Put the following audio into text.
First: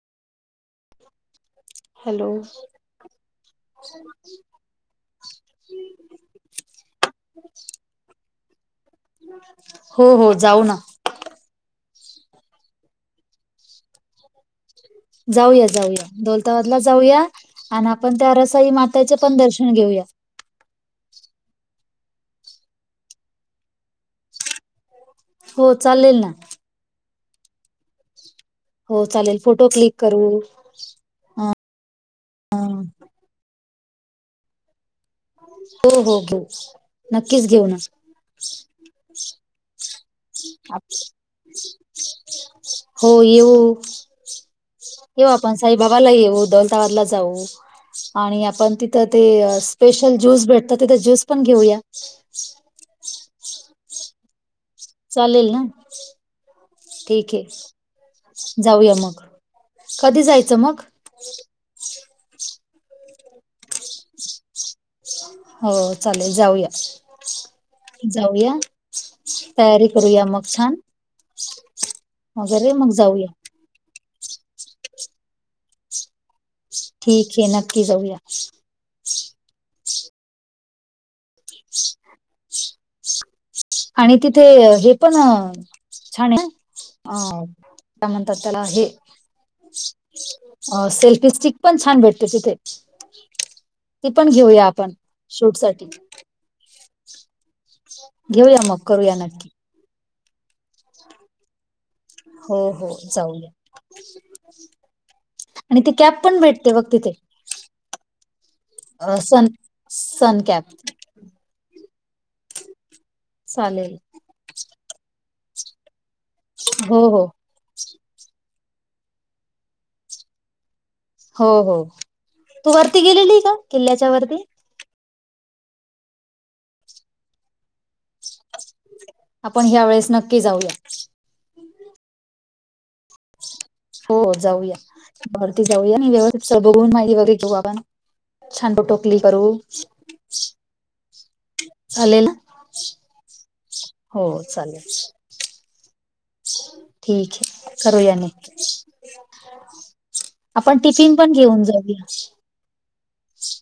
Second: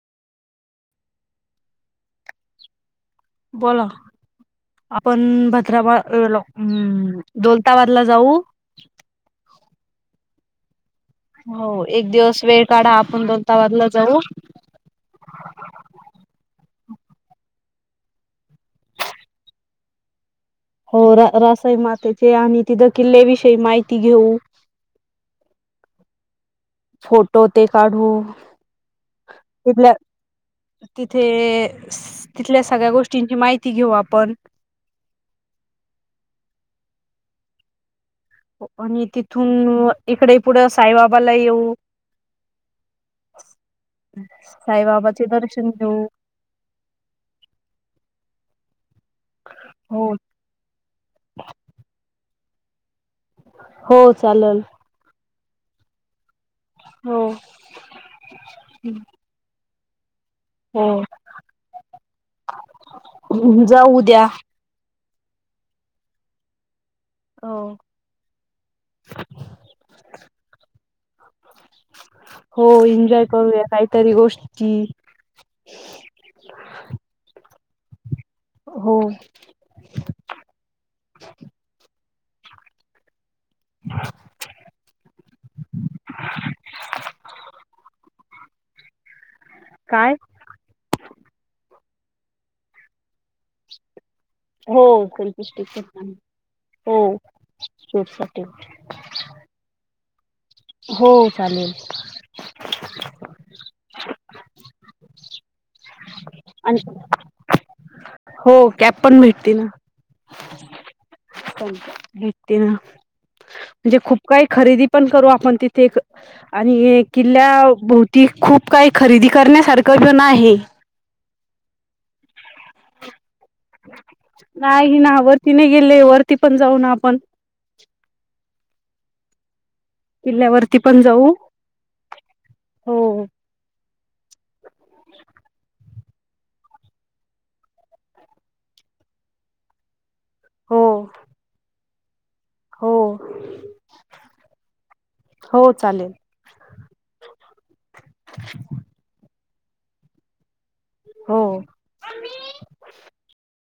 Hello. बोला. आपण भद्राबा येलो दोलताबादला जाऊ. हो हो जाऊ ना. हो. एक दिवस वेळ काढा. आपण दौलताबादला जाऊ. जाऊया, जाऊया दोलताबादला जाऊया. आणि आपण त्या रसाई मातेचे पण दर्शन घेऊया. हो रासाई मातेचे आणि तिथं किल्ल्याविषयी माहिती घेऊ. हो चालेल ना. फोटो ते काढू. हो चालेल फोटो तिथल्या क्लिक करू. तिथे, अ तिथल्या सगळ्या हो गोष्टींची माहिती घेऊ आपण. हो. हो. हो. नक्कीच घेऊ ना. हो आणि तिथून इकडे पुढं साईबाबाला येऊ. हो येऊ साईबाबाचे दर्शन घेऊ. ते दौलताबादला जाऊ. आणि आपण तिथ ते हो स्पेशल- ज्यूस भेटत तिथ ज्यूस पण घेऊया. हो चालल. चालेल ना? हो ठीक ए. जाऊया मग. कधी जाय- [unintelligible] जावू उद्या. हो. चालेल जाऊया. हो जाऊया. तयारी करूया मग छान. वगैरे मग जाऊया. [unintelligible] तरी गोष्टी- ठीक ए. नक्की जाऊया. हो. [inaudible] आणि तिथे हे पण छान आहे ना? अ काय म्हण - - तात त्याला हे. काय अं. सेल्फी स्टिक पण छान भेटते तिथे. ती पण घेऊया. हो. आपण सेल्फी शूट साठी स्टिक [unintelligible] हो. शूट साठी घेऊया मग. करूया नक्की. हो. चालेल. हो हो. जाऊया. आणि ती कॅप पण भेटते आणि बघ तिथे. हो कॅप अ पण सन- सनकॅप. सनकॅप भेटते ना. चालेल म्हणजे खूप काही खरेदी पण करू आपण तिथे- आणि हो हो किल्ल्या भोवती खूप काही खरेदी करण्यासारखं पण आहे. हो हो. तू वरती गेलेली ए का? किल्ल्याच्या वरती. नाही ना. वरती नाही गेलेय. वरती पण जाऊ ना आपण. आपण ह्या वेळेस- नक्की जाऊया किल्ल्यावरती पण जाऊ. हो. हो जाऊया. वरती जाऊया व्यवस्थित बघून माहिती वगैरे घेऊ आपण. छान फोटो क्लि करू. हो चालेल ना? हो हो चालेल. हो चालेल. ठीक ए. करु या नक्की. आपण टिफिन पण हो घेऊन जाऊया.